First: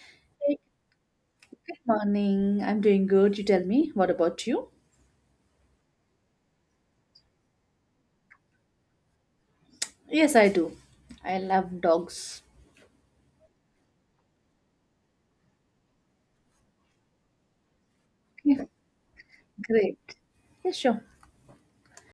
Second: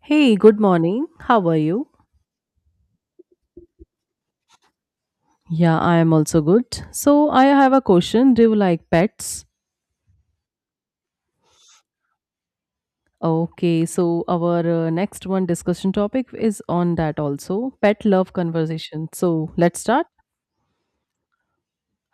Hey, good Good morning. How are you? morning. I'm doing good. You tell me, what about you? Yeah, I am also good. So, I have a question. Do you like pets? Yes, I do. I love dogs. Okay, so our next one discussion topic is on that also pet love Yeah, conversation. So, let's great. start. Yeah, sure.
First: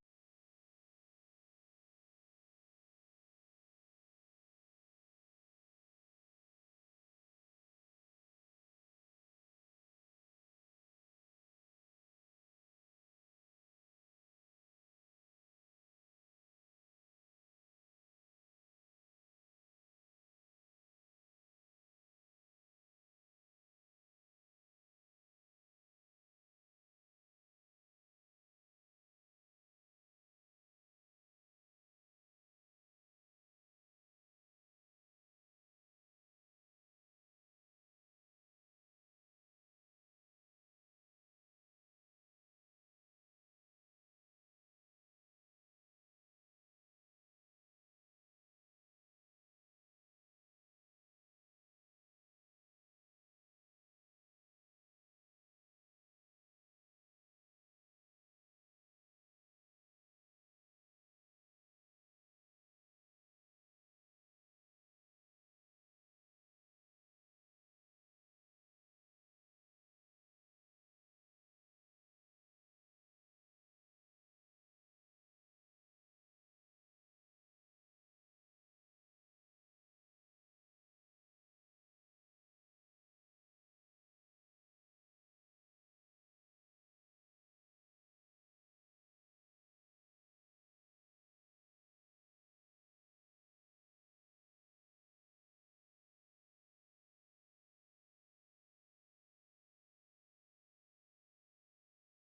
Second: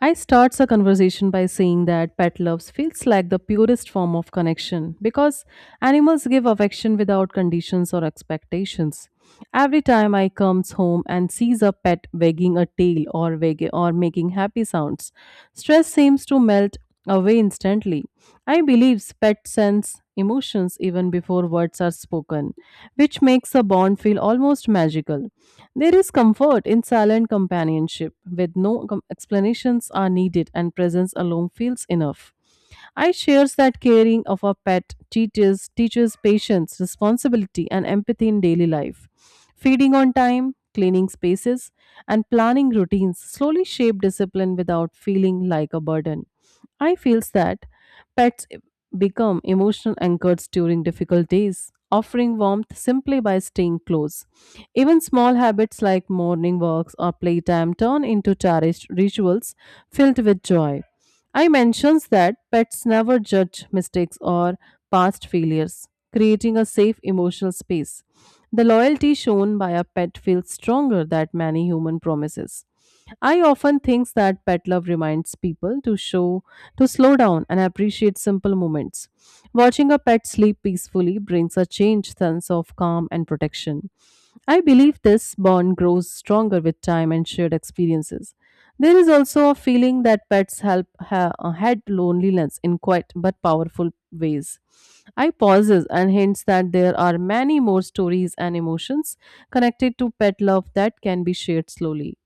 I starts a conversation by saying that pet loves feels like the purest form of connection because animals give affection without conditions or expectations. Every time I comes home and sees a pet wagging a tail or making happy sounds, stress seems to melt away instantly. I believe pets sense emotions even before words are spoken, which makes the bond feel almost magical. There is comfort in silent companionship, with no com- explanations are needed and presence alone feels enough. I shares that caring of a pet teaches patience, responsibility, and empathy in daily life. Feeding on time, cleaning spaces, and planning routines slowly shape discipline without feeling like a burden. I feels that pets become emotional anchors during difficult days, offering warmth simply by staying close. Even small habits like morning walks or playtime turn into cherished rituals filled with joy. I mentions that pets never judge mistakes or past failures, creating a safe emotional space. The loyalty shown by a pet feels stronger than many human promises. I often think that pet love reminds people to slow down and appreciate simple moments. Watching a pet sleep peacefully brings a changed sense of calm and protection. I believe this bond grows stronger with time and shared experiences. There is also a feeling that pets help head loneliness in quiet but powerful ways. I pauses and hints that there are many more stories and emotions connected to pet love that can be shared slowly.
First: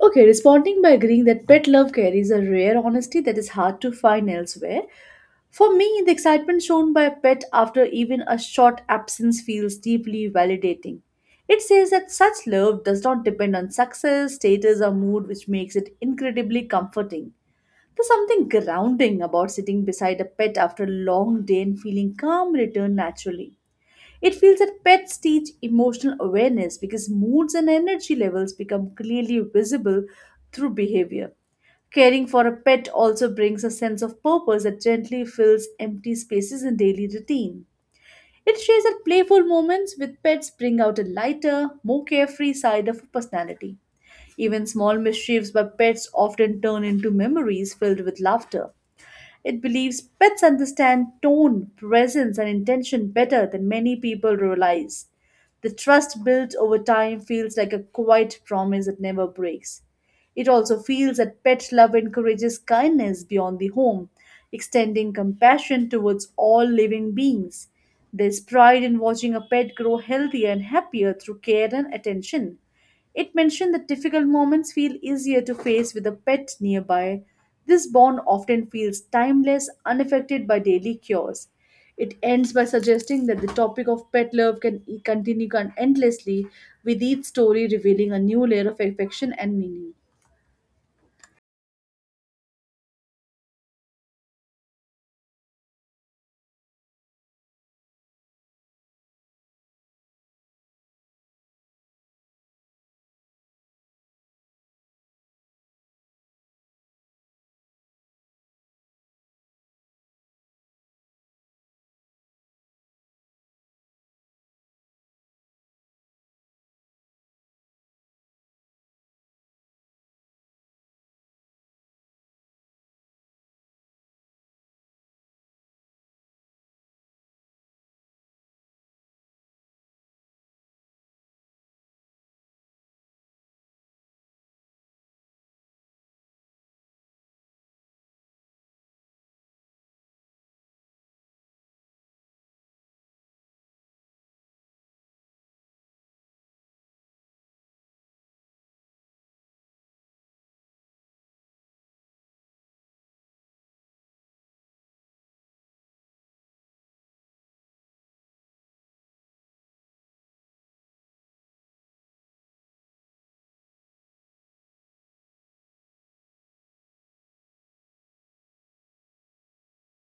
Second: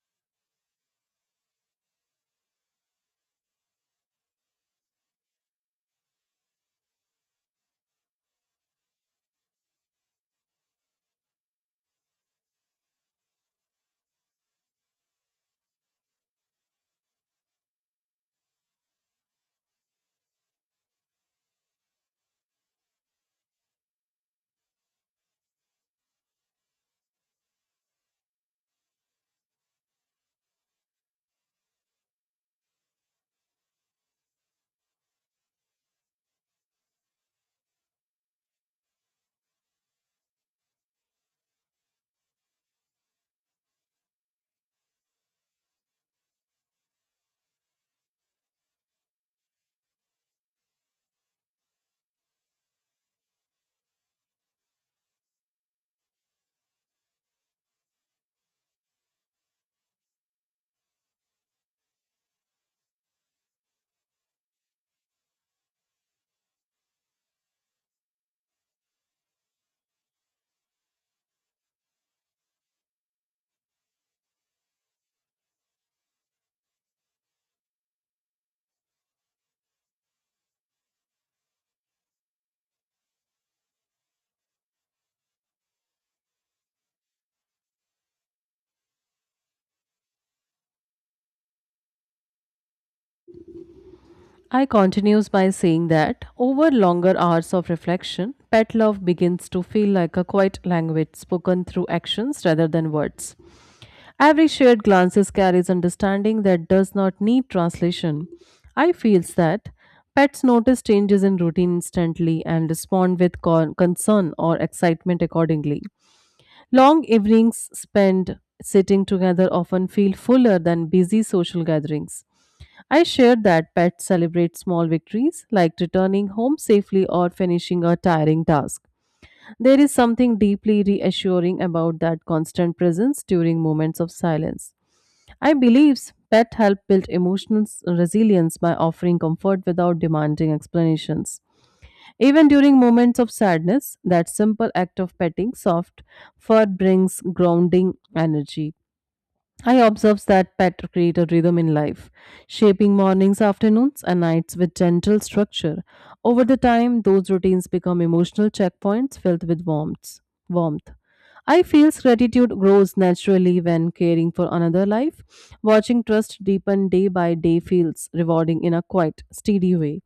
Okay, responding by agreeing that pet love carries a rare honesty that is hard to find elsewhere. For me, the excitement shown by a pet after even a short absence feels deeply validating. It says that such love does not depend on success, status, or mood, which makes it incredibly comforting. There's something grounding about sitting beside a pet after a long day and feeling calm return naturally. It feels that pets teach emotional awareness because moods and energy levels become clearly visible through behavior. Caring for a pet also brings a sense of purpose that gently fills empty spaces in daily routine. It shares that playful moments with pets bring out a lighter, more carefree side of a personality. Even small mischiefs by pets often turn into memories filled with laughter. It believes pets understand tone, presence, and intention better than many people realize. The trust built over time feels like a quiet promise that never breaks. It also feels that pet love encourages kindness beyond the home, extending compassion towards all living beings. There's pride in watching a pet grow healthier and happier through care and attention. It mentioned that difficult moments feel easier to face with a pet nearby. This bond often feels timeless, unaffected by daily cures. It ends by suggesting that the topic of pet love can continue endlessly, with each story revealing a new layer of affection and meaning. I continues by saying that over longer hours of reflection, pet love begins to feel like a quiet language spoken through actions rather than words. Every shared glances carries understanding that does not need translation. I feels that pets notice changes in routine instantly and respond with concern or excitement accordingly. Long evenings spent sitting together often feel fuller than busy social gatherings. I shared that pets celebrate small victories like returning home safely or finishing a tiring task. There is something deeply reassuring about that constant presence during moments of silence. I believe pet help build emotional resilience by offering comfort without demanding explanations. Even during moments of sadness, that simple act of petting soft fur brings grounding energy. I observe that pattern create a rhythm in life, shaping mornings, afternoons, and nights with gentle structure. Over the time, those routines become emotional checkpoints filled with warmth. Warmth. I feel gratitude grows naturally when caring for another life. Watching trust deepen day by day feels rewarding in a quiet, steady way.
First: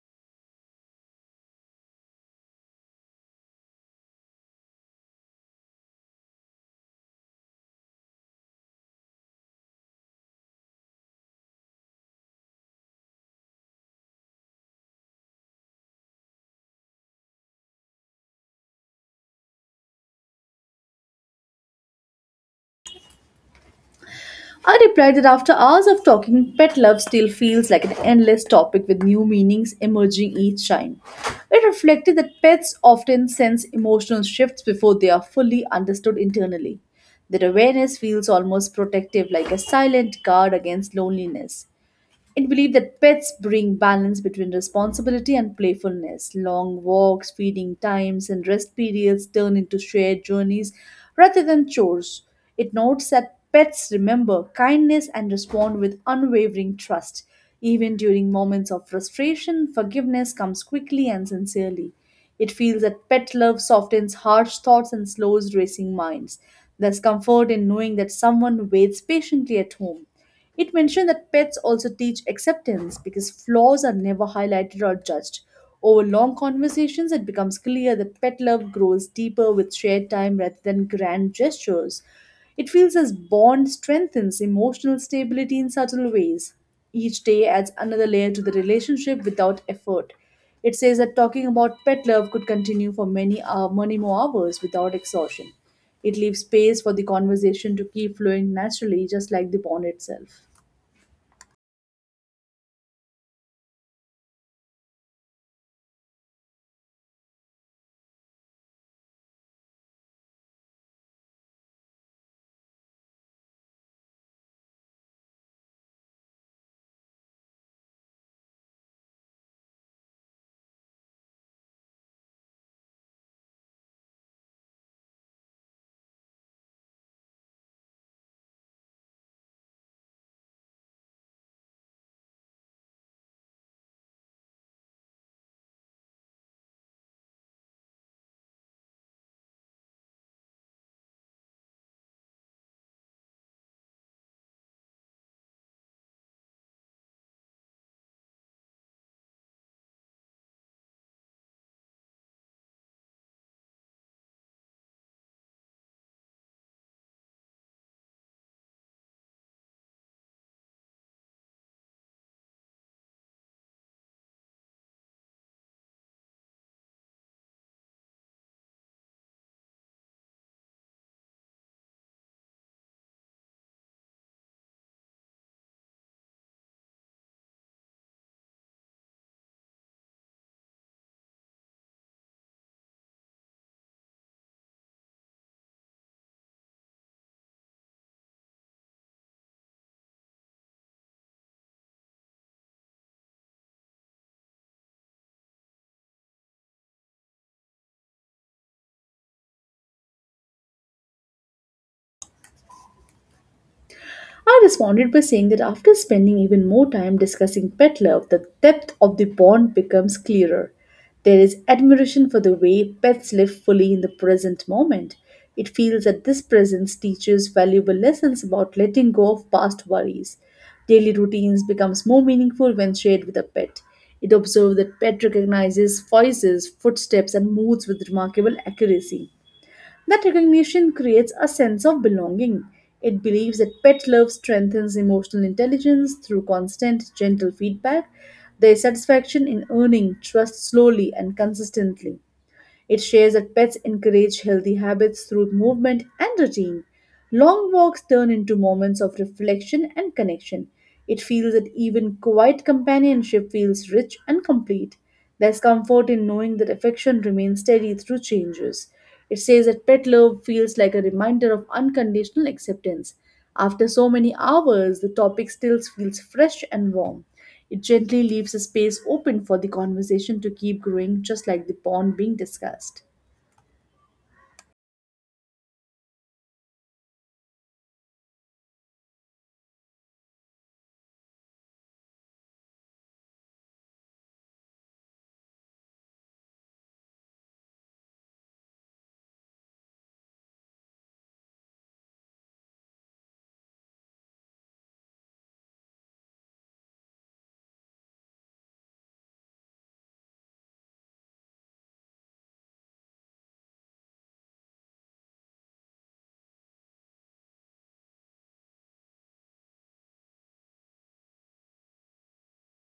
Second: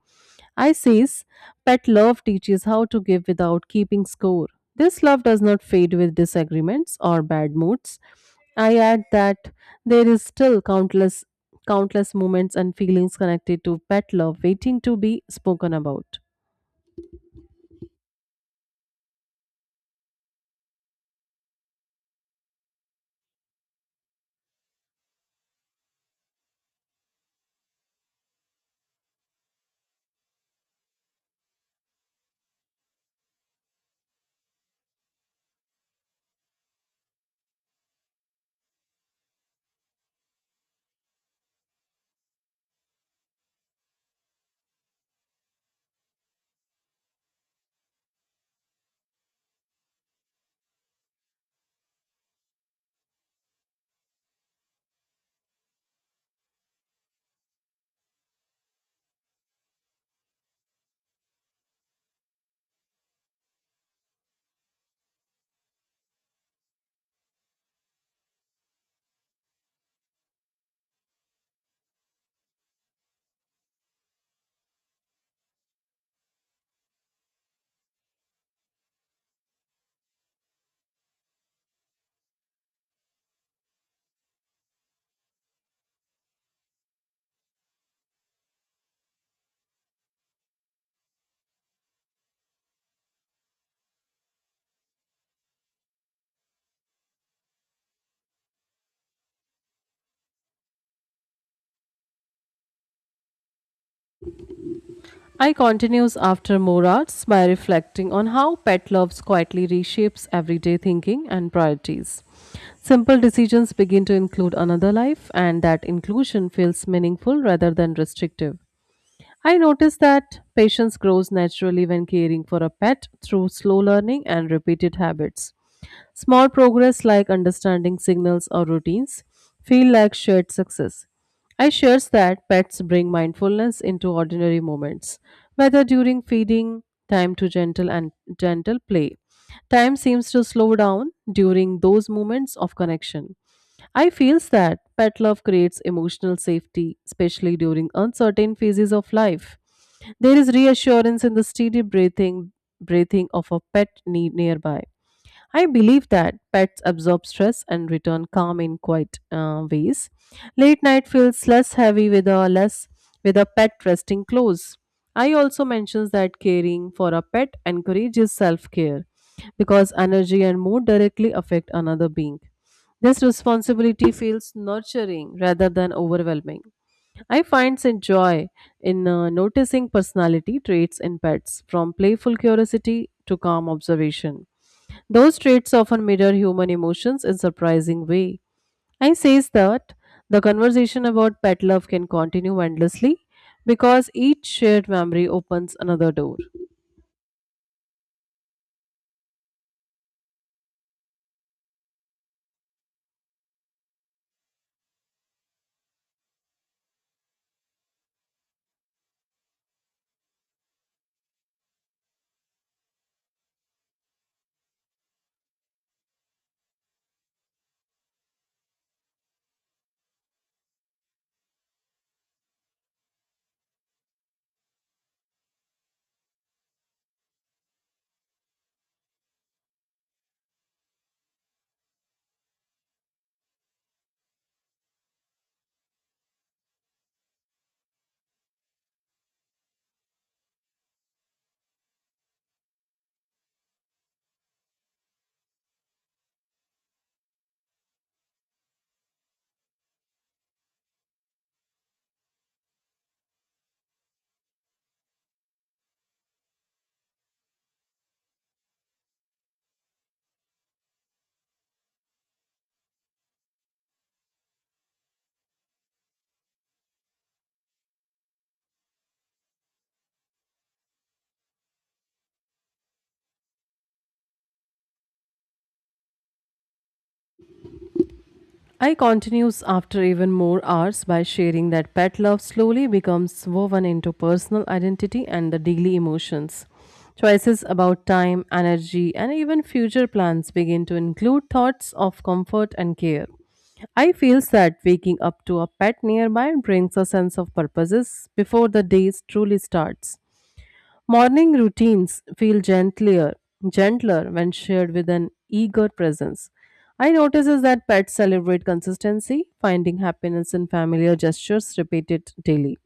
I says, pet love teaches how to give without keeping score. This love does not fade with disagreements or bad moods. I add that there is still countless moments and feelings connected to pet love waiting to be spoken about. I replied that after hours of talking, pet love still feels like an endless topic with new meanings emerging each time. It reflected that pets often sense emotional shifts before they are fully understood internally. That awareness feels almost protective, like a silent guard against loneliness. It believed that pets bring balance between responsibility and playfulness. Long walks, feeding times, and rest periods turn into shared journeys rather than chores. It notes that pets remember kindness and respond with unwavering trust. Even during moments of frustration, forgiveness comes quickly and sincerely. It feels that pet love softens harsh thoughts and slows racing minds. There's comfort in knowing that someone waits patiently at home. It mentioned that pets also teach acceptance because flaws are never highlighted or judged. Over long conversations, it becomes clear that pet love grows deeper with shared time rather than grand gestures. It feels as bond strengthens emotional stability in subtle ways. Each day adds another layer to the relationship without effort. It says that talking about pet love could continue for many more hours without exhaustion. It leaves space for the conversation to keep flowing naturally, just like the pond itself. I continues after more hours by reflecting on how pet loves quietly reshapes everyday thinking and priorities. Simple decisions begin to include another life, and that inclusion feels meaningful rather than restrictive. I noticed that patience grows naturally when caring for a pet through slow learning and repeated habits. Small progress like understanding signals or routines feel like shared success. I shares that pets bring mindfulness into ordinary moments, whether during feeding, time to gentle and gentle play. Time seems to slow down during those moments of connection. I feels that pet love creates emotional safety, especially during uncertain phases of life. There is reassurance in the steady breathing of a pet nearby. I believe that pets absorb stress and return calm in quiet ways. Late night feels less heavy with a pet resting close. I also mentions that caring for a pet encourages self-care because energy and mood directly affect another being. This responsibility feels nurturing rather than overwhelming. I find some joy in noticing personality traits in pets, from playful curiosity to calm observation. Those traits often mirror human emotions in surprising way. I says that the conversation about pet love can continue endlessly because each shared memory opens another door. I responded by saying that after spending even more time discussing pet love, the depth of the bond becomes clearer. There is admiration for the way pets live fully in the present moment. It feels that this presence teaches valuable lessons about letting go of past worries. Daily routines becomes more meaningful when shared with a pet. It observes that pet recognizes voices, footsteps, and moods with remarkable accuracy. That recognition creates a sense of belonging. It believes that pet love strengthens emotional intelligence through constant, gentle feedback. Their satisfaction in earning trust slowly and consistently. It shares that pets encourage healthy habits through movement and routine. Long walks turn into moments of reflection and connection. It feels that even quiet companionship feels rich and complete. There's comfort in knowing that affection remains steady through changes. It says that pet love feels like a reminder of unconditional acceptance. After so many hours, the topic still feels fresh and warm. It gently leaves a space open for the conversation to keep growing, just like the bond being discussed. I continues after even more hours by sharing that pet love slowly becomes woven into personal identity and the daily emotions. Choices about time, energy, and even future plans begin to include thoughts of comfort and care. I feel that waking up to a pet nearby brings a sense of purposes before the day truly starts. Morning routines feel gentler when shared with an eager presence. I notice is that pets celebrate consistency, finding happiness in familiar gestures repeated daily.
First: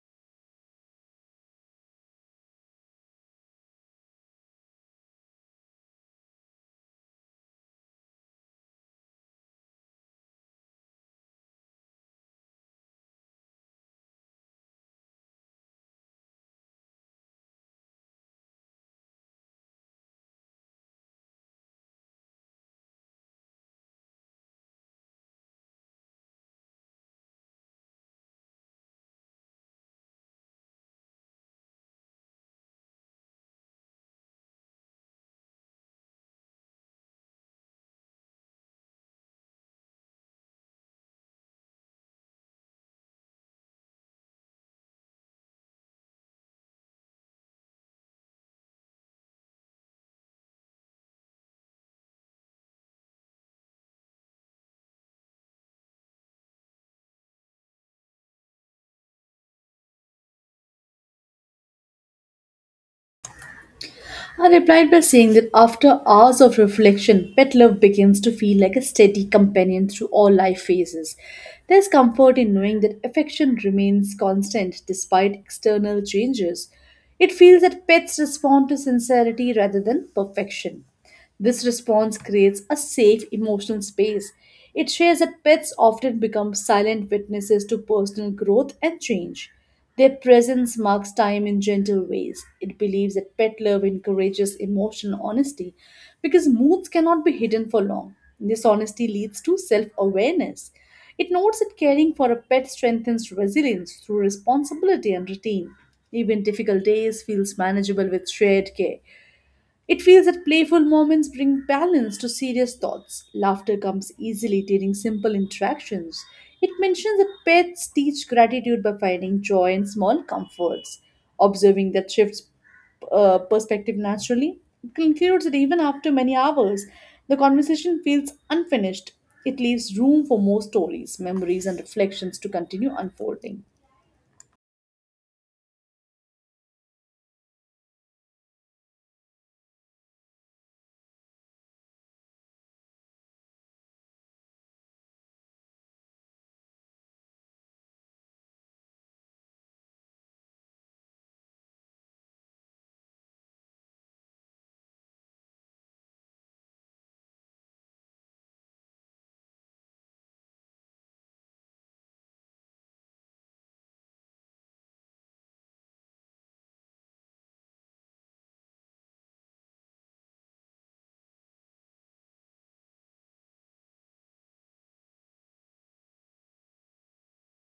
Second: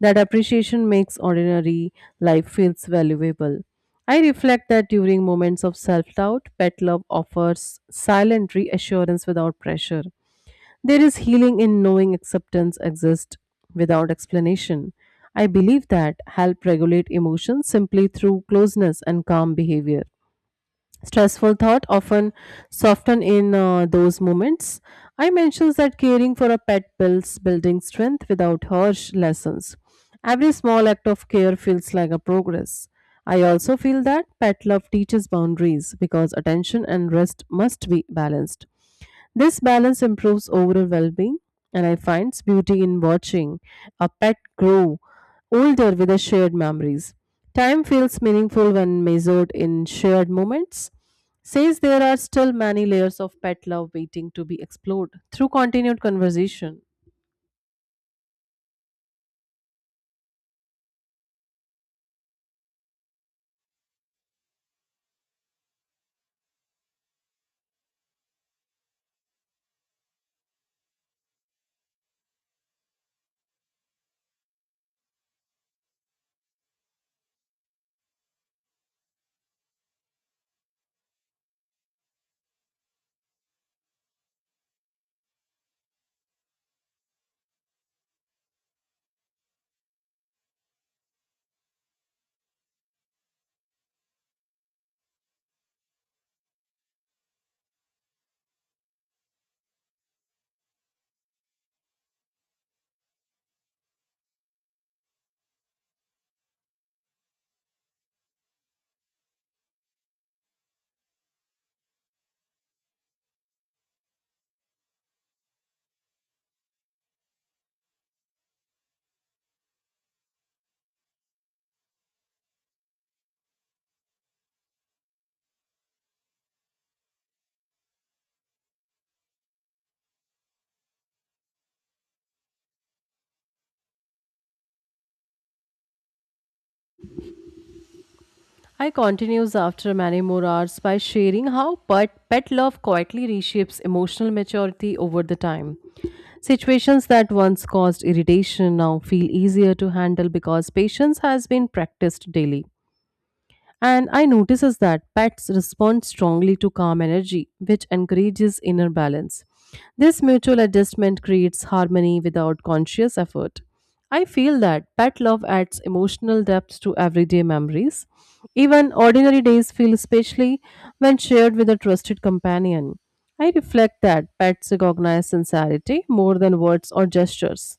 That appreciation makes ordinary life feels valuable. I reflect that during moments of self doubt, pet love offers silent reassurance without pressure. There is healing in knowing acceptance exists without explanation. I believe that help regulate emotions simply through closeness and calm behavior. Stressful thought often soften in those moments. I mentions that caring for a pet builds building strength without harsh lessons. Every small act of care feels like a progress. I also feel that pet love teaches boundaries because attention and rest must be balanced. This balance improves overall well being, and I find beauty in watching a pet grow older with the shared memories. Time feels meaningful when measured in shared moments. Says there are still many layers of pet love waiting to be explored through continued conversation. I replied by saying that after hours of reflection, pet love begins to feel like a steady companion through all life phases. There's comfort in knowing that affection remains constant despite external changes. It feels that pets respond to sincerity rather than perfection. This response creates a safe emotional space. It shares that pets often become silent witnesses to personal growth and change. Their presence marks time in gentle ways. It believes that pet love encourages emotional honesty because moods cannot be hidden for long. This honesty leads to self awareness. It notes that caring for a pet strengthens resilience through responsibility and routine. Even difficult days feels manageable with shared care. It feels that playful moments bring balance to serious thoughts. Laughter comes easily during simple interactions. It mentions that pets teach gratitude by finding joy in small comforts. Observing that shifts perspective naturally. It concludes that even after many hours, the conversation feels unfinished. It leaves room for more stories, memories, and reflections to continue unfolding. I continues after many more hours by sharing how pet love quietly reshapes emotional maturity over the time. Situations that once caused irritation now feel easier to handle because patience has been practiced daily. And I notices that pets respond strongly to calm energy, which encourages inner balance. This mutual adjustment creates harmony without conscious effort. I feel that pet love adds emotional depth to everyday memories. Even ordinary days feel especially when shared with a trusted companion. I reflect that pets recognize sincerity more than words or gestures.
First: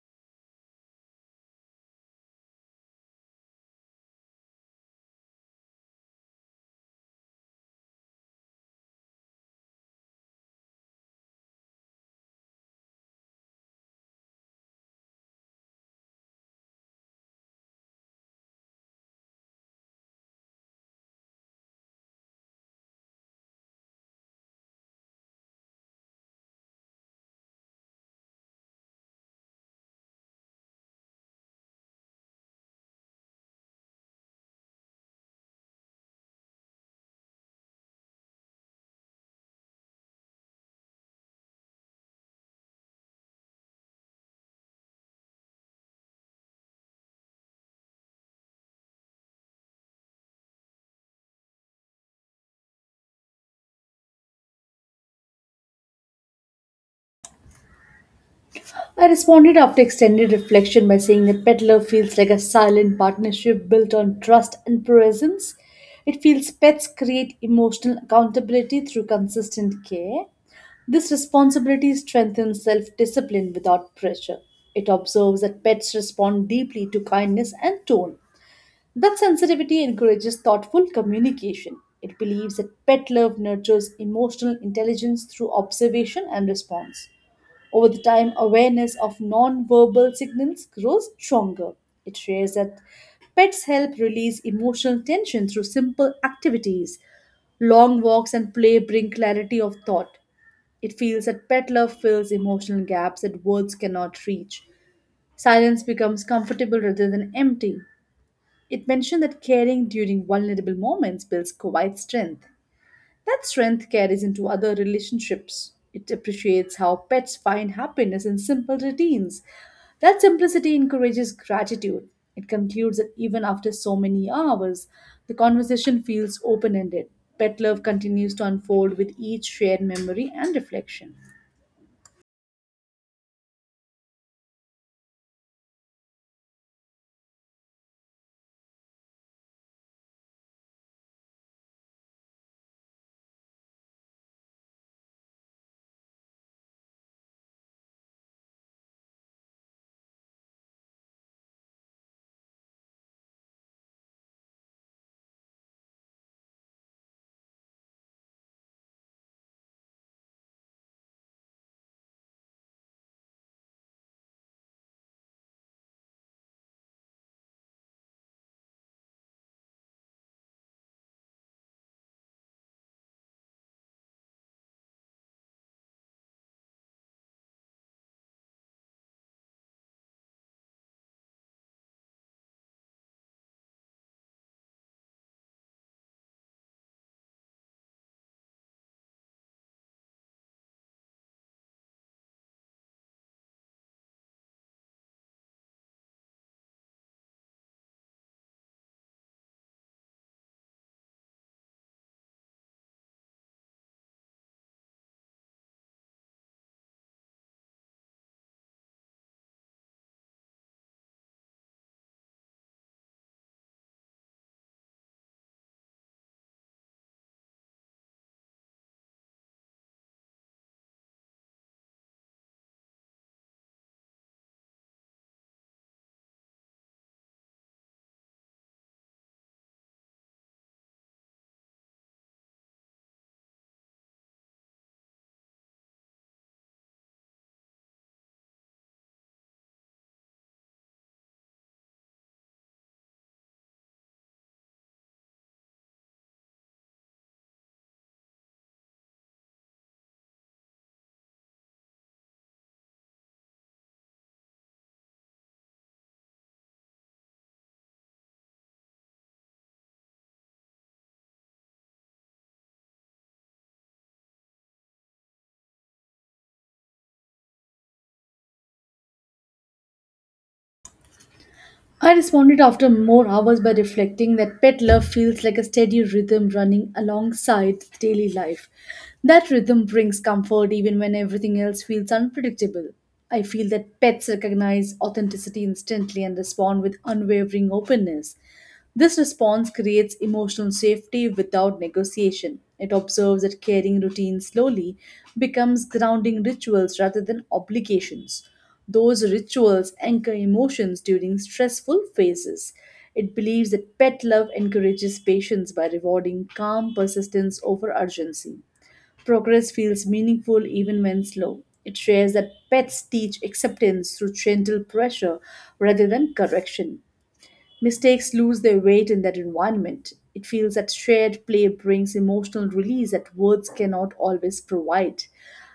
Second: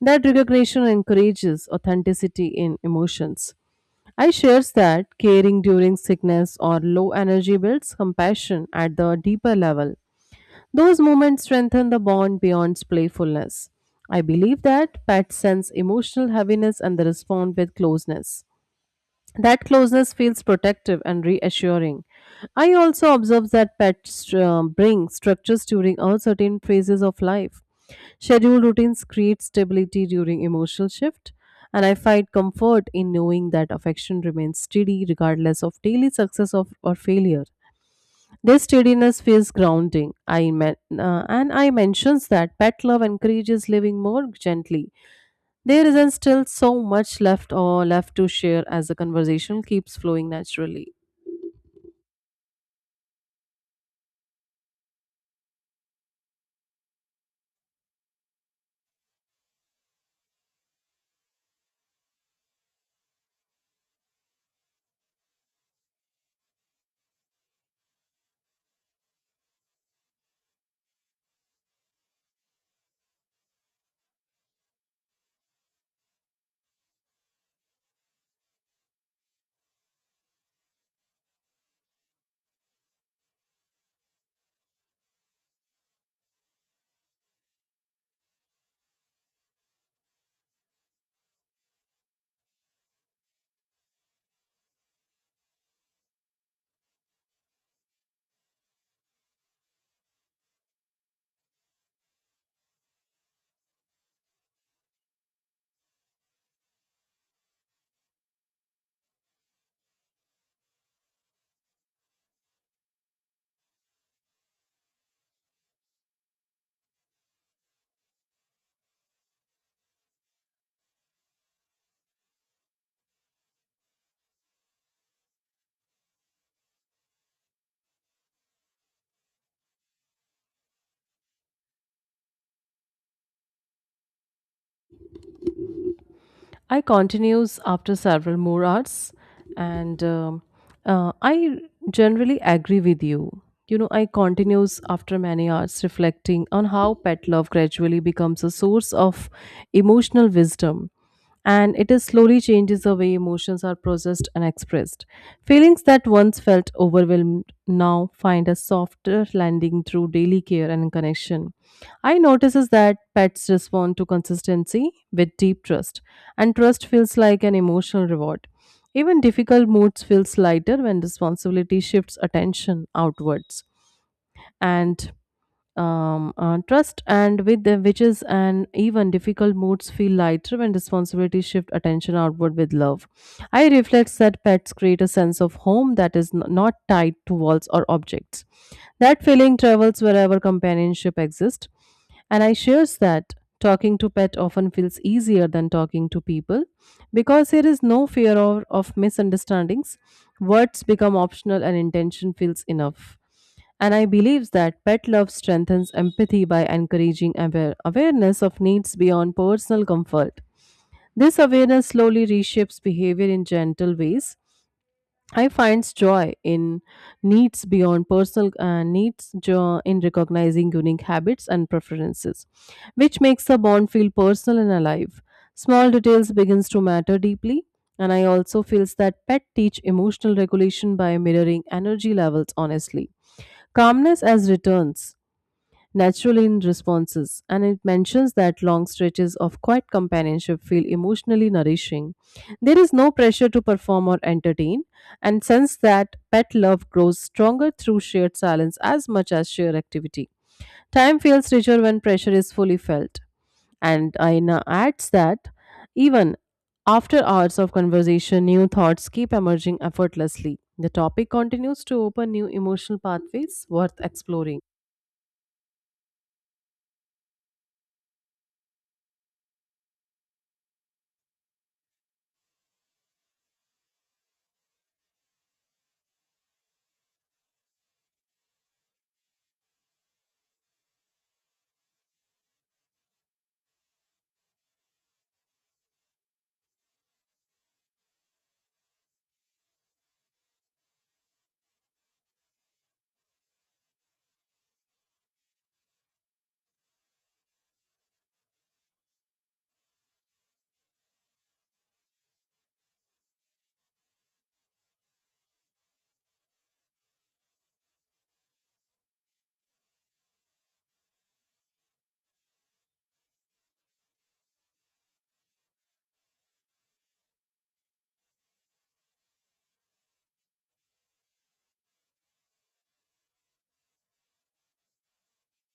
That recognition encourages authenticity in emotions. I shares that caring during sickness or low energy builds compassion at the deeper level. Those moments strengthen the bond beyond playfulness. I believe that pets sense emotional heaviness and they respond with closeness. That closeness feels protective and reassuring. I also observe that pets bring structures during all certain phases of life. Scheduled routines create stability during emotional shift, and I find comfort in knowing that affection remains steady regardless of daily success or failure. This steadiness feels grounding. And I mentions that pet love encourages living more gently there isn't still so much left to share as the conversation keeps flowing naturally. I responded after extended reflection by saying that Peddler feels like a silent partnership built on trust and presence. It feels pets create emotional accountability through consistent care. This responsibility strengthens self discipline without pressure. It observes that pets respond deeply to kindness and tone. That sensitivity encourages thoughtful communication. It believes that pet love nurtures emotional intelligence through observation and response. Over the time, awareness of non-verbal signals grows stronger. It shares that pets help release emotional tension through simple activities. Long walks and play bring clarity of thought. It feels that pet love fills emotional gaps that words cannot reach. Silence becomes comfortable rather than empty. It mentioned that caring during vulnerable moments builds quiet strength. That strength carries into other relationships. It appreciates how pets find happiness in simple routines. That simplicity encourages gratitude. It concludes that even after so many hours, the conversation feels open ended. Pet love continues to unfold with each shared memory and reflection. I continues after several more hours, and I generally agree with you. You know, I continues after many hours reflecting on how pet love gradually becomes a source of emotional wisdom, and it is slowly changes the way emotions are processed and expressed. Feelings that once felt overwhelmed now find a softer landing through daily care and connection. I notices that pets respond to consistency with deep trust, and trust feels like an emotional reward. Even difficult moods feels lighter when responsibility shifts attention outwards, and trust and with the witches and even difficult moods feel lighter when responsibility shift attention outward with love. I reflects that pets create a sense of home that is not tied to walls or objects. That feeling travels wherever companionship exists and I shares that talking to pet often feels easier than talking to people because there is no fear of misunderstandings. Words become optional and intention feels enough. And I believe that pet love strengthens empathy by encouraging awareness of needs beyond personal comfort. This awareness slowly reshapes behavior in gentle ways I finds joy in needs beyond personal needs, joy in recognizing unique habits and preferences, which makes the bond feel personal and alive. Small details begins to matter deeply, and I also feels that pet teach emotional regulation by mirroring energy levels honestly. Calmness as returns naturally in responses, and it mentions that long stretches of quiet companionship feel emotionally nourishing. There is no pressure to perform or entertain, and sense that pet love grows stronger through shared silence as much as shared activity. Time feels richer when pressure is fully felt. And Aina adds that even after hours of conversation, new thoughts keep emerging effortlessly. The topic continues to open new emotional pathways worth exploring. I responded after more hours by reflecting that pet love feels like a steady rhythm running alongside daily life. That rhythm brings comfort even when everything else feels unpredictable. I feel that pets recognize authenticity instantly and respond with unwavering openness. This response creates emotional safety without negotiation. It observes that caring routines slowly becomes grounding rituals rather than obligations. Those rituals anchor emotions during stressful phases. It believes that pet love encourages patience by rewarding calm persistence over urgency. Progress feels meaningful even when slow. It shares that pets teach acceptance through gentle pressure rather than correction. Mistakes lose their weight in that environment. It feels that shared play brings emotional release that words cannot always provide.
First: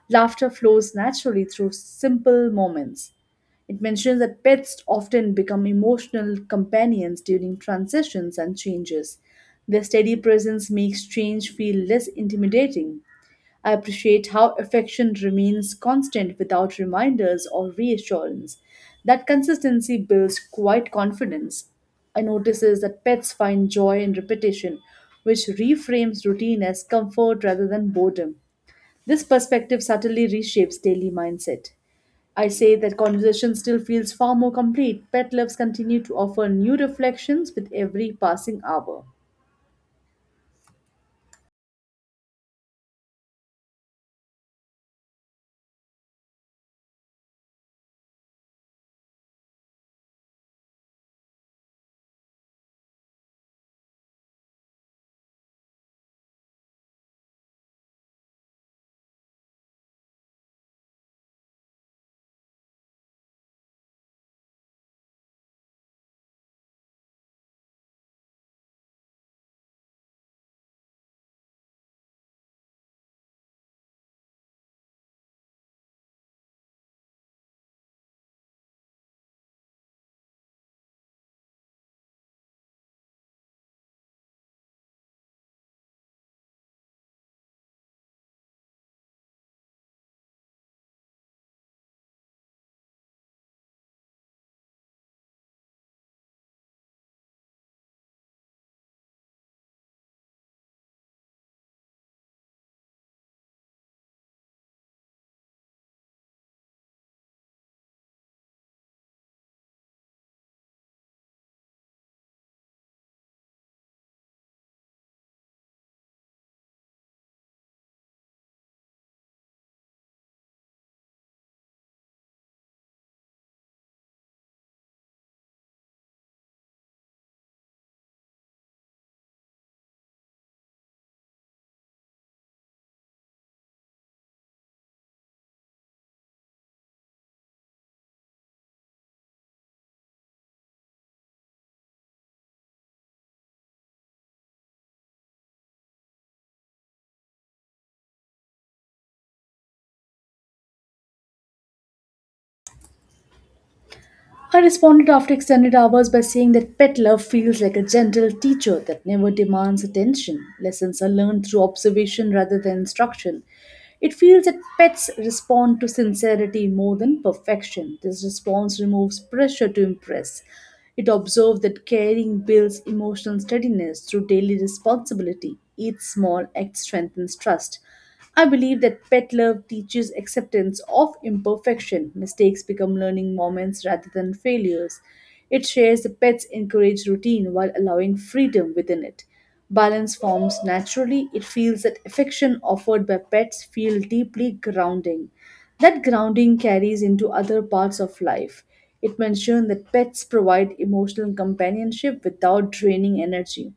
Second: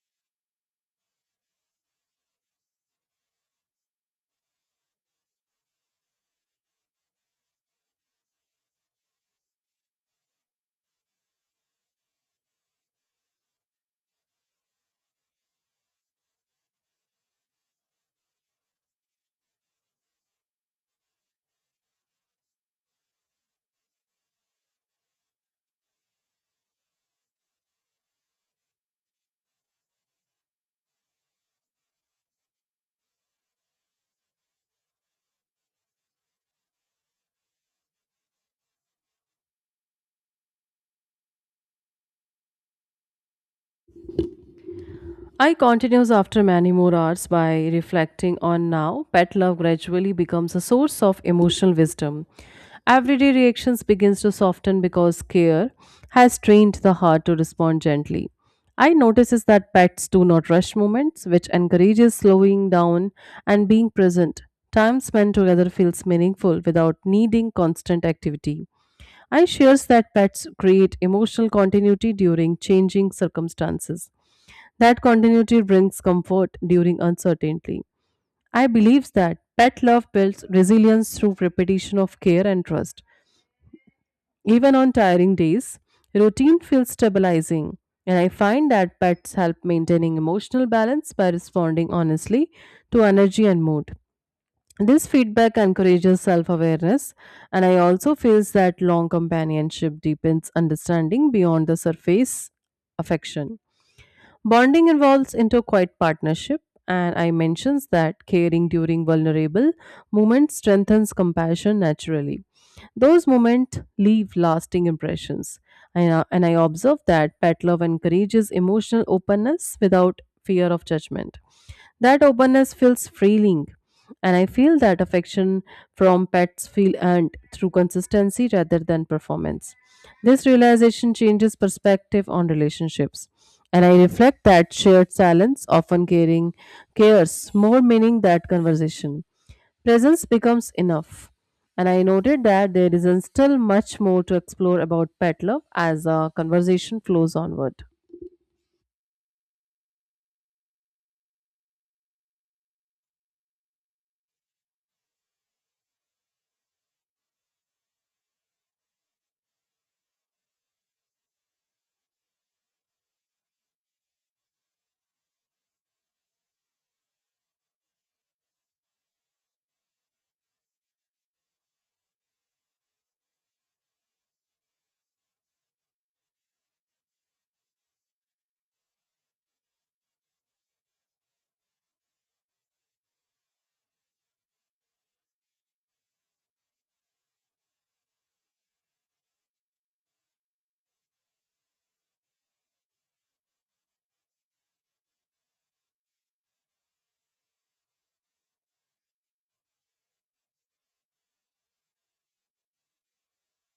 Laughter flows naturally through simple moments. It mentions that pets often become emotional companions during transitions and changes. Their steady presence makes change feel less intimidating. I appreciate how affection remains constant without reminders or reassurance. That consistency builds quiet confidence. I notices that pets find joy in repetition, which reframes routine as comfort rather than boredom. This perspective subtly reshapes daily mindset. I say that conversation still feels far more complete. Pet loves continue to offer new reflections with every passing hour. I continues after many more hours by reflecting on now. Pet love gradually becomes a source of emotional wisdom. Everyday reactions begins to soften because care has trained the heart to respond gently. I notices that pets do not rush moments, which encourages slowing down and being present. Time spent together feels meaningful without needing constant activity. I shares that pets create emotional continuity during changing circumstances. That continuity brings comfort during uncertainty. I believe that pet love builds resilience through repetition of care and trust. Even on tiring days, routine feels stabilizing, and I find that pets help maintaining emotional balance by responding honestly to energy and mood. This feedback encourages self awareness, and I also feel that long companionship deepens understanding beyond the surface affection. Bonding involves interquite partnership, and I mentions that caring during vulnerable moments strengthens compassion naturally. Those moments leave lasting impressions. And I observe that pet love encourages emotional openness without fear of judgment. That openness feels freeing, and I feel that affection from pets feel earned through consistency rather than performance. This realization changes perspective on relationships, and I reflect that shared silence often caring cares more meaning that conversation. Presence becomes enough. And I noted that there is still much more to explore about pet love as a conversation flows onward. I responded after extended hours by saying that pet love feels like a gentle teacher that never demands attention. Lessons are learned through observation rather than instruction. It feels that pets respond to sincerity more than perfection. This response removes pressure to impress. It observed that caring builds emotional steadiness through daily responsibility. Each small act strengthens trust. I believe that pet love teaches acceptance of imperfection. Mistakes become learning moments rather than failures. It shares the pet's encouraged routine while allowing freedom within it. Balance forms naturally. It feels that affection offered by pets feel deeply grounding. That grounding carries into other parts of life. It mentioned that pets provide emotional companionship without draining energy.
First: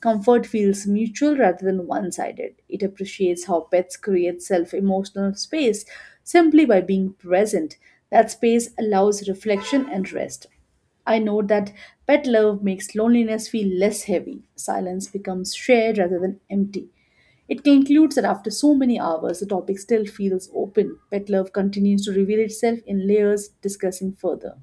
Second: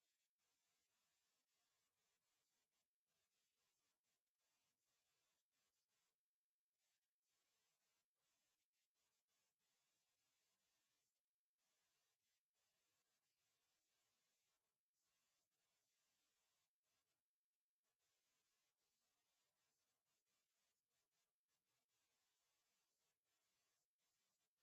Comfort feels mutual rather than one sided. It appreciates how pets create self emotional space simply by being present. That space allows reflection and rest. I know that pet love makes loneliness feel less heavy. Silence becomes shared rather than empty. It concludes that after so many hours, the topic still feels open. Pet love continues to reveal itself in layers discussing further.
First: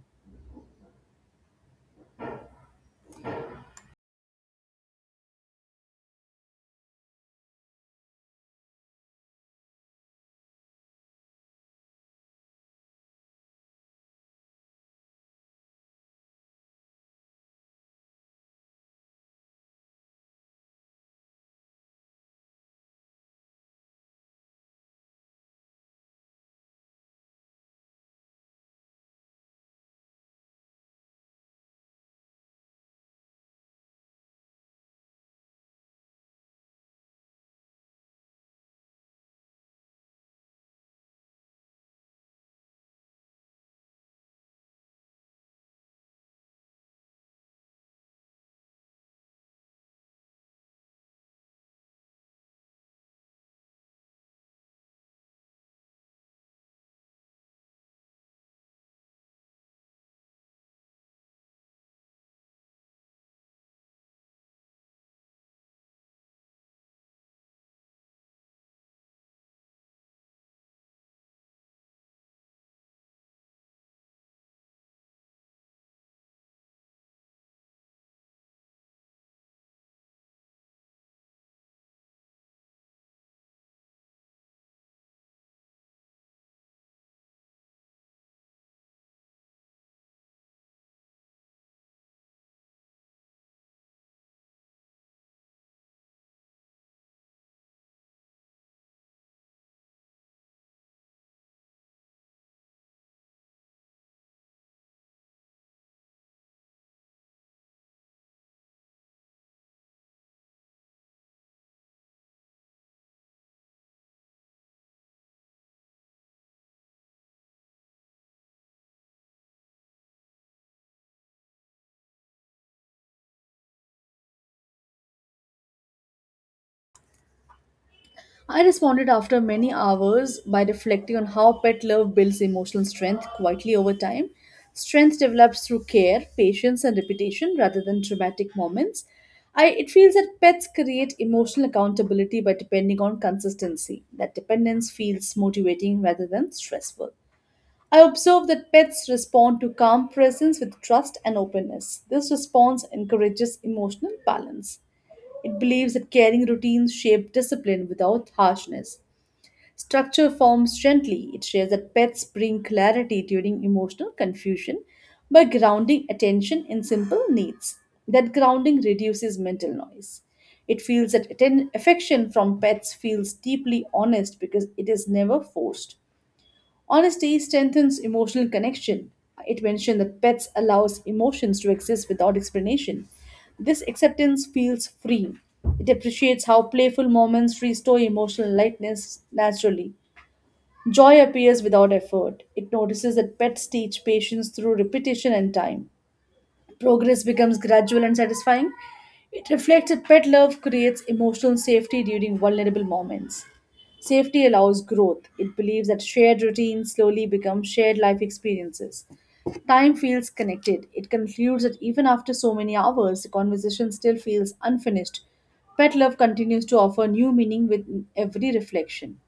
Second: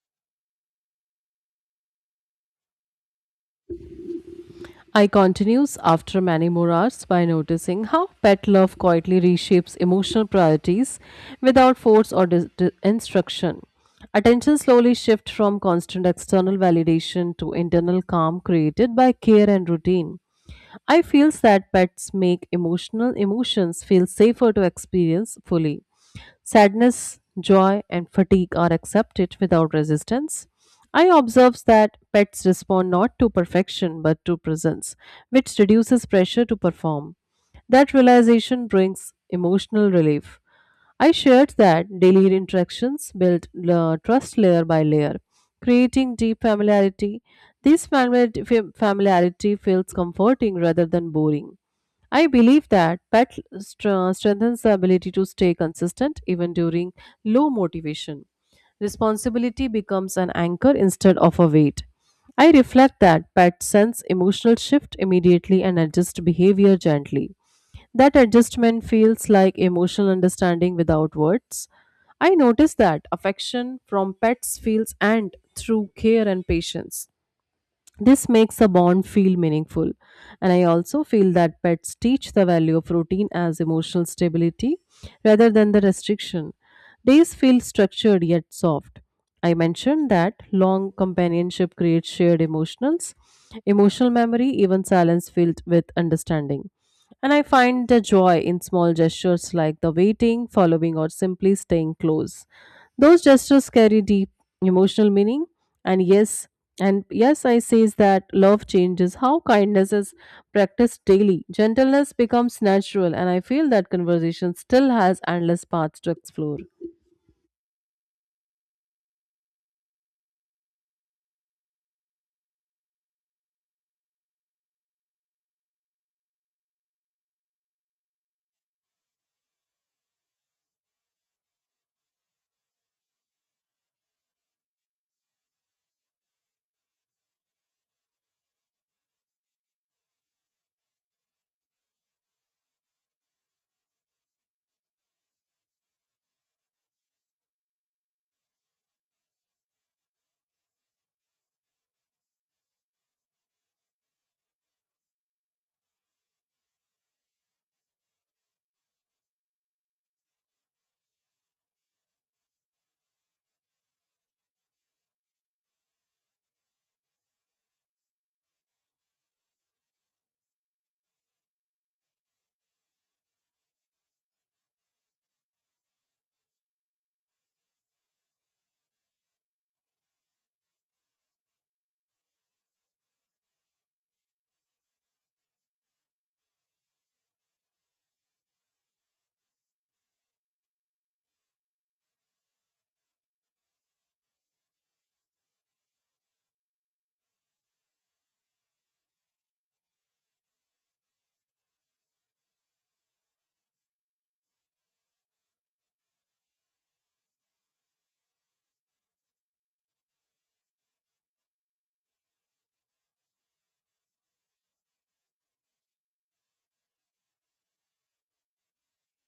I continues after many more hours by noticing how pet love quietly reshapes emotional priorities without force or instruction. Attention slowly shifts from constant external validation to internal calm created by care and routine. I feel that pets make emotional emotions feel safer to experience fully. Sadness, joy, and fatigue are accepted without resistance. I observe that pets respond not to perfection but to presence, which reduces pressure to perform. That realization brings emotional relief. I shared that daily interactions build trust layer by layer, creating deep familiarity. This familiarity feels comforting rather than boring. I believe that pet strengthens the ability to stay consistent even during low motivation. Responsibility becomes an anchor instead of a weight. I reflect that pet sense emotional shift immediately and adjust behavior gently. That adjustment feels like emotional understanding without words. I notice that affection from pets feels earned through care and patience. This makes a bond feel meaningful. And I also feel that pets teach the value of routine as emotional stability rather than the restriction. Days feel structured yet soft. I mentioned that long companionship creates emotional memory, even silence filled with understanding. And I find the joy in small gestures like the waiting, following, or simply staying close. Those gestures carry deep emotional meaning, and yes, and yes, I says that love changes how kindness is practiced daily. Gentleness becomes natural, and I feel that conversation still has endless paths to explore. I responded after many hours by reflecting on how pet love builds emotional strength quietly over time. Strength develops through care, patience, and repetition rather than dramatic moments. It feels that pets create emotional accountability by depending on consistency. That dependence feels motivating rather than stressful. I observe that pets respond to calm presence with trust and openness. This response encourages emotional balance. It believes that caring routines shape discipline without harshness. Structure forms gently. It shares that pets bring clarity during emotional confusion by grounding attention in simple needs. That grounding reduces mental noise. It feels that affection from pets feels deeply honest because it is never forced. Honesty strengthens emotional connection. It mentioned that pets allows emotions to exist without explanation. This acceptance feels free. It appreciates how playful moments restore emotional lightness naturally. Joy appears without effort. It notices that pets teach patience through repetition and time. Progress becomes gradual and satisfying. It reflects that pet love creates emotional safety during vulnerable moments. Safety allows growth. It believes that shared routines slowly become shared life experiences. Time feels connected. It concludes that even after so many hours, the conversation still feels unfinished. Pet love continues to offer new meaning with every reflection.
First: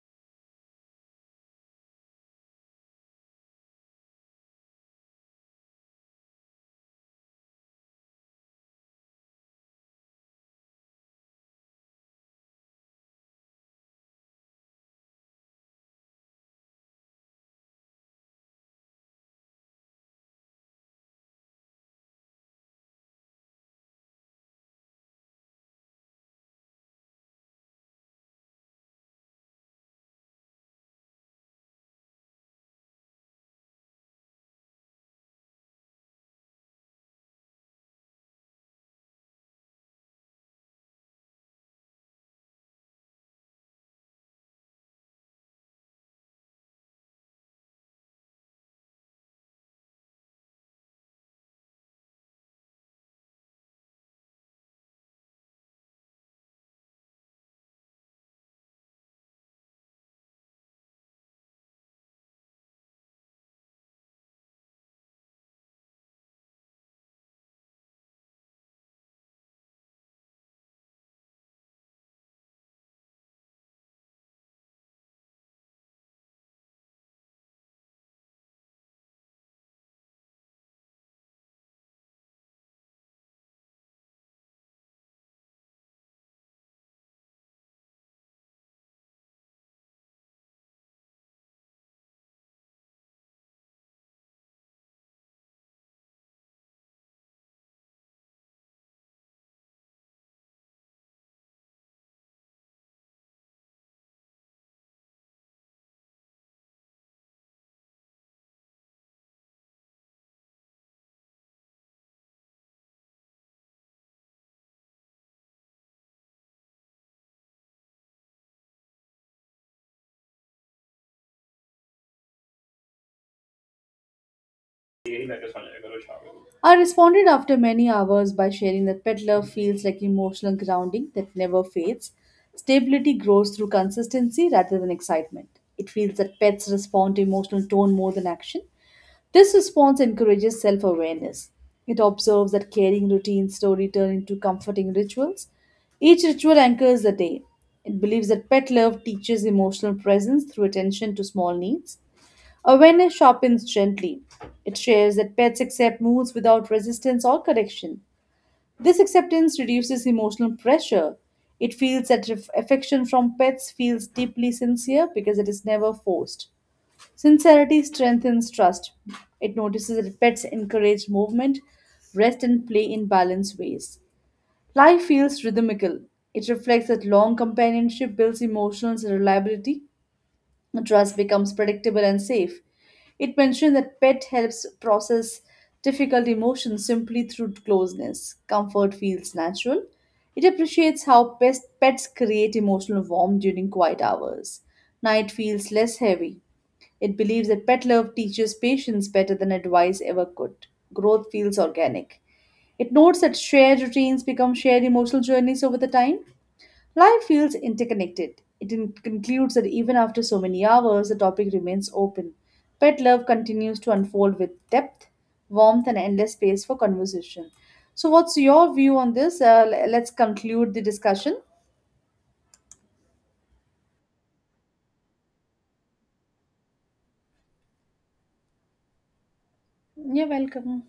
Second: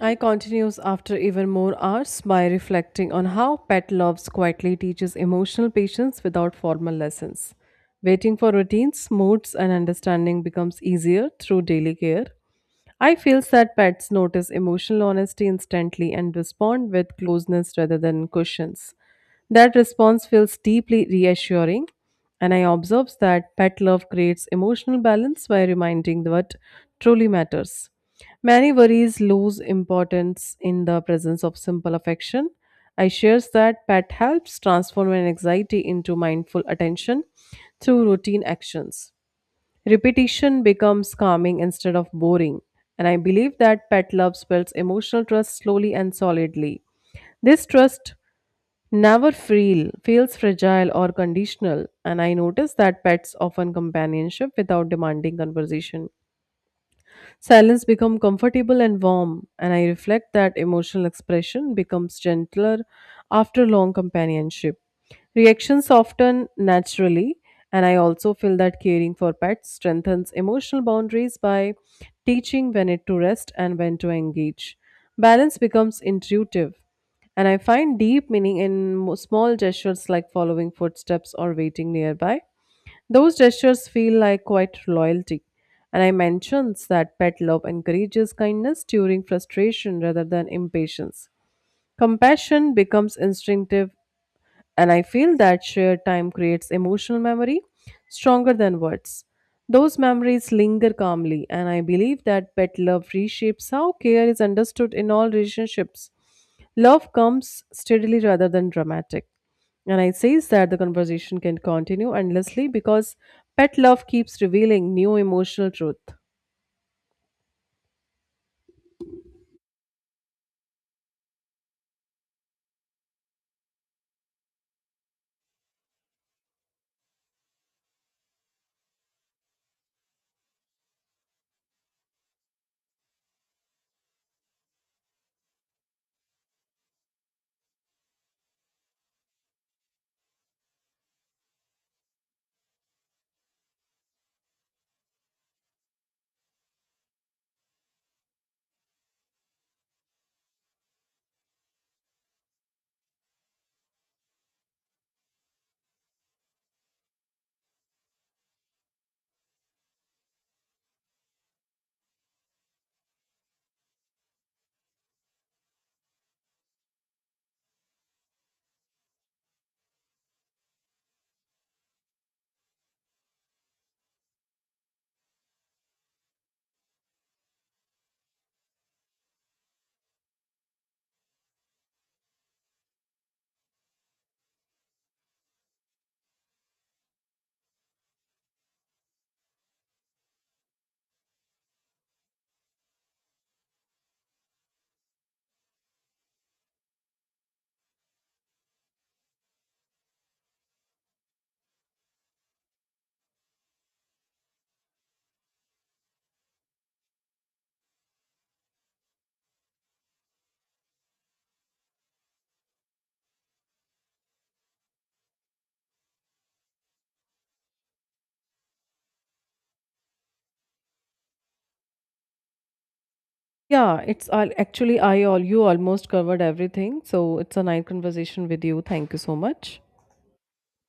I continues after even more hours by reflecting on how pet loves quietly teaches emotional patience without formal lessons. Waiting for routines, moods, and understanding becomes easier through daily care. I feel that pets notice emotional honesty instantly and respond with closeness rather than cushions. That response feels deeply reassuring, and I observe that pet love creates emotional balance by reminding what truly matters. Many worries lose importance in the presence of simple affection. I shares that pet helps transform an anxiety into mindful attention through routine actions. Repetition becomes calming instead of boring, and I believe that pet love builds emotional trust slowly and solidly. This trust never feel feels fragile or conditional, and I notice that pets often companionship without demanding conversation. Silence becomes comfortable and warm, and I reflect that emotional expression becomes gentler after long companionship. Reactions soften naturally, and I also feel that caring for pets strengthens emotional boundaries by teaching when it to rest and when to engage. Balance becomes intuitive, and I find deep meaning in small gestures like following footsteps or waiting nearby. Those gestures feel like quite loyalty. And I mentions that pet love encourages kindness during frustration rather than impatience. Compassion becomes instinctive and I feel that shared time creates emotional memory stronger than words. Those memories linger calmly, and I believe that pet love reshapes how care is understood in all relationships. Love comes steadily rather than dramatic. And I says that the conversation can continue endlessly because pet love keeps revealing new emotional truth. I responded after many hours by sharing that Peddler feels like emotional grounding that never fades. Stability grows through consistency rather than excitement. It feels that pets respond to emotional tone more than action. This response encourages self awareness. It observes that caring routines slowly turn into comforting rituals. Each ritual anchors the day. It believes that pet love teaches emotional presence through attention to small needs. Awareness sharpens gently. It shares that pets accept moods without resistance or correction. This acceptance reduces emotional pressure. It feels that affection from pets feels deeply sincere because it is never forced. Sincerity strengthens trust. It notices that pets encourage movement, rest, and play in balanced ways. Life feels rhythmical. It reflects that long companionship builds emotional reliability, and trust becomes predictable and safe. It mentions that pet helps process difficult emotions simply through closeness. Comfort feels natural. It appreciates how pets create emotional warmth during quiet hours. Night feels less heavy. It believes that pet love teaches patience better than advice ever could. Growth feels organic. It notes that shared routines become shared emotional journeys over the time. Life feels interconnected. It concludes that even after so many hours, the topic remains open. Pet love continues to unfold with depth, warmth, and endless space for conversation. So, what's your view on this? Let's conclude the discussion. Yeah, it's all actually I all you almost covered everything. So it's a nice conversation with you. Thank you so much. You're welcome.